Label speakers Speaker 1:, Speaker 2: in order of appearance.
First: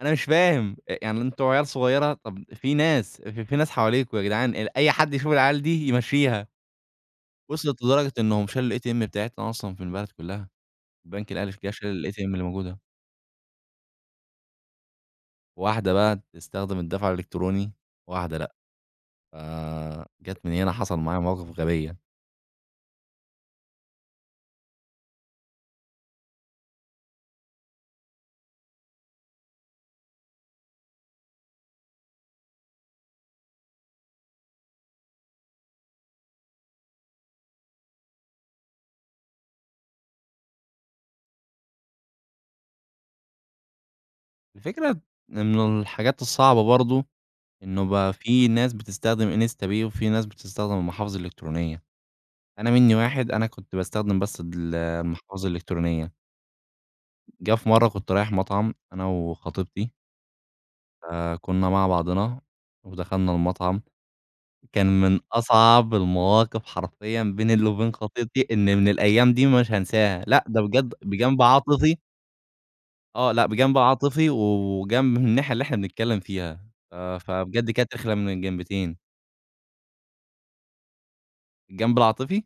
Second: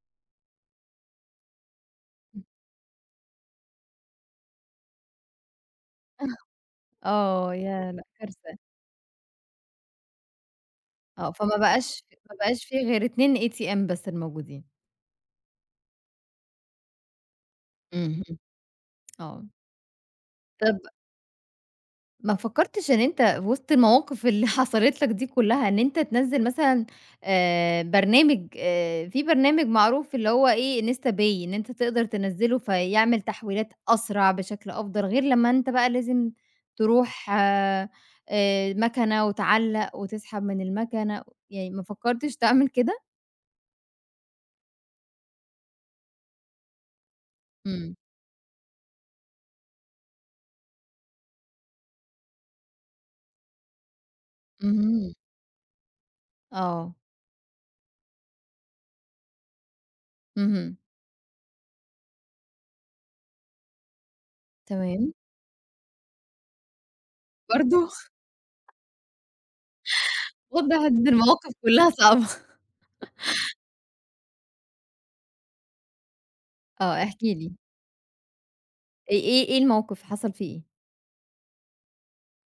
Speaker 1: أنا مش فاهم أ يعني أنتم عيال صغيرة، طَب في ناس ف في ناس حواليكم ياجدعان، أي حد يشوف العيال دي يمشّيها،
Speaker 2: آه،
Speaker 1: وصلت
Speaker 2: ياه! لأ
Speaker 1: لدرجة إنهم
Speaker 2: كارثة.
Speaker 1: شالوا الATM بتاعتنا أصلًا في البلد كلها،
Speaker 2: آه،
Speaker 1: البنك الأهلي
Speaker 2: فما
Speaker 1: جه
Speaker 2: بقاش
Speaker 1: شال الATM
Speaker 2: ما
Speaker 1: اللي
Speaker 2: بقاش في
Speaker 1: الموجودة.
Speaker 2: غير 2 ATM بس الموجودين.
Speaker 1: واحدة بقى بتستخدم الدفع الإلكتروني،
Speaker 2: اهم،
Speaker 1: وواحدة لأ، ف
Speaker 2: آه.
Speaker 1: جات من هنا
Speaker 2: طَب
Speaker 1: حصل معايا مواقف غبية.
Speaker 2: ما فكّرتش إن أنت وِسط المواقف اللي حصلت لك دي كلّها، إن أنت تنزّل مثلًا آآ، برنامج آآ، في برنامج معروف اللي هو إيه Instapay إن أنت تقدر تنزّله فيعمل تحويلات أسرع، بشكل أفضل، غير لمّا أنت بقى لازم تروح آآ، مكنة، وتعلّق وتسحب من المكنة، يعني ما فكّرتش تعمل كده؟
Speaker 1: الفكرة إنه الحاجات الصعبة برضه، إنه
Speaker 2: إمم.
Speaker 1: بقى في ناس بتستخدم Instapay وفي ناس بتستخدم المحافظ الإلكترونية، أنا مني واحد أنا كنت باستخدم بس ال
Speaker 2: إمم.
Speaker 1: المحافظ الإلكترونية.
Speaker 2: آه.
Speaker 1: جَه في مرة كنت رايح مطعم أنا وخطيبتي.
Speaker 2: اهم.
Speaker 1: فكُنا مع بعضنا ودخلنا المطعم، كان
Speaker 2: تمام.
Speaker 1: من أصعب المواقف حرفيًا بين الل
Speaker 2: برضه؟
Speaker 1: وبين خطيبتي، إن من الأيام دي مش هانساها، لأ ده
Speaker 2: واضح
Speaker 1: بجد
Speaker 2: إن
Speaker 1: بجنب
Speaker 2: المواقف كلها
Speaker 1: عاطفي.
Speaker 2: صعبة.
Speaker 1: آه، لأ بجنب عاطفي و وجنب من الناحية اللي إحنا بنتكلم فيها
Speaker 2: آه، احكِ
Speaker 1: آآ، ف
Speaker 2: لي.
Speaker 1: فبجد كانت رخمه من الجنبتين.
Speaker 2: إيه إيه إيه الموقف حصل فيه إيه؟
Speaker 1: الجنب العاطفي.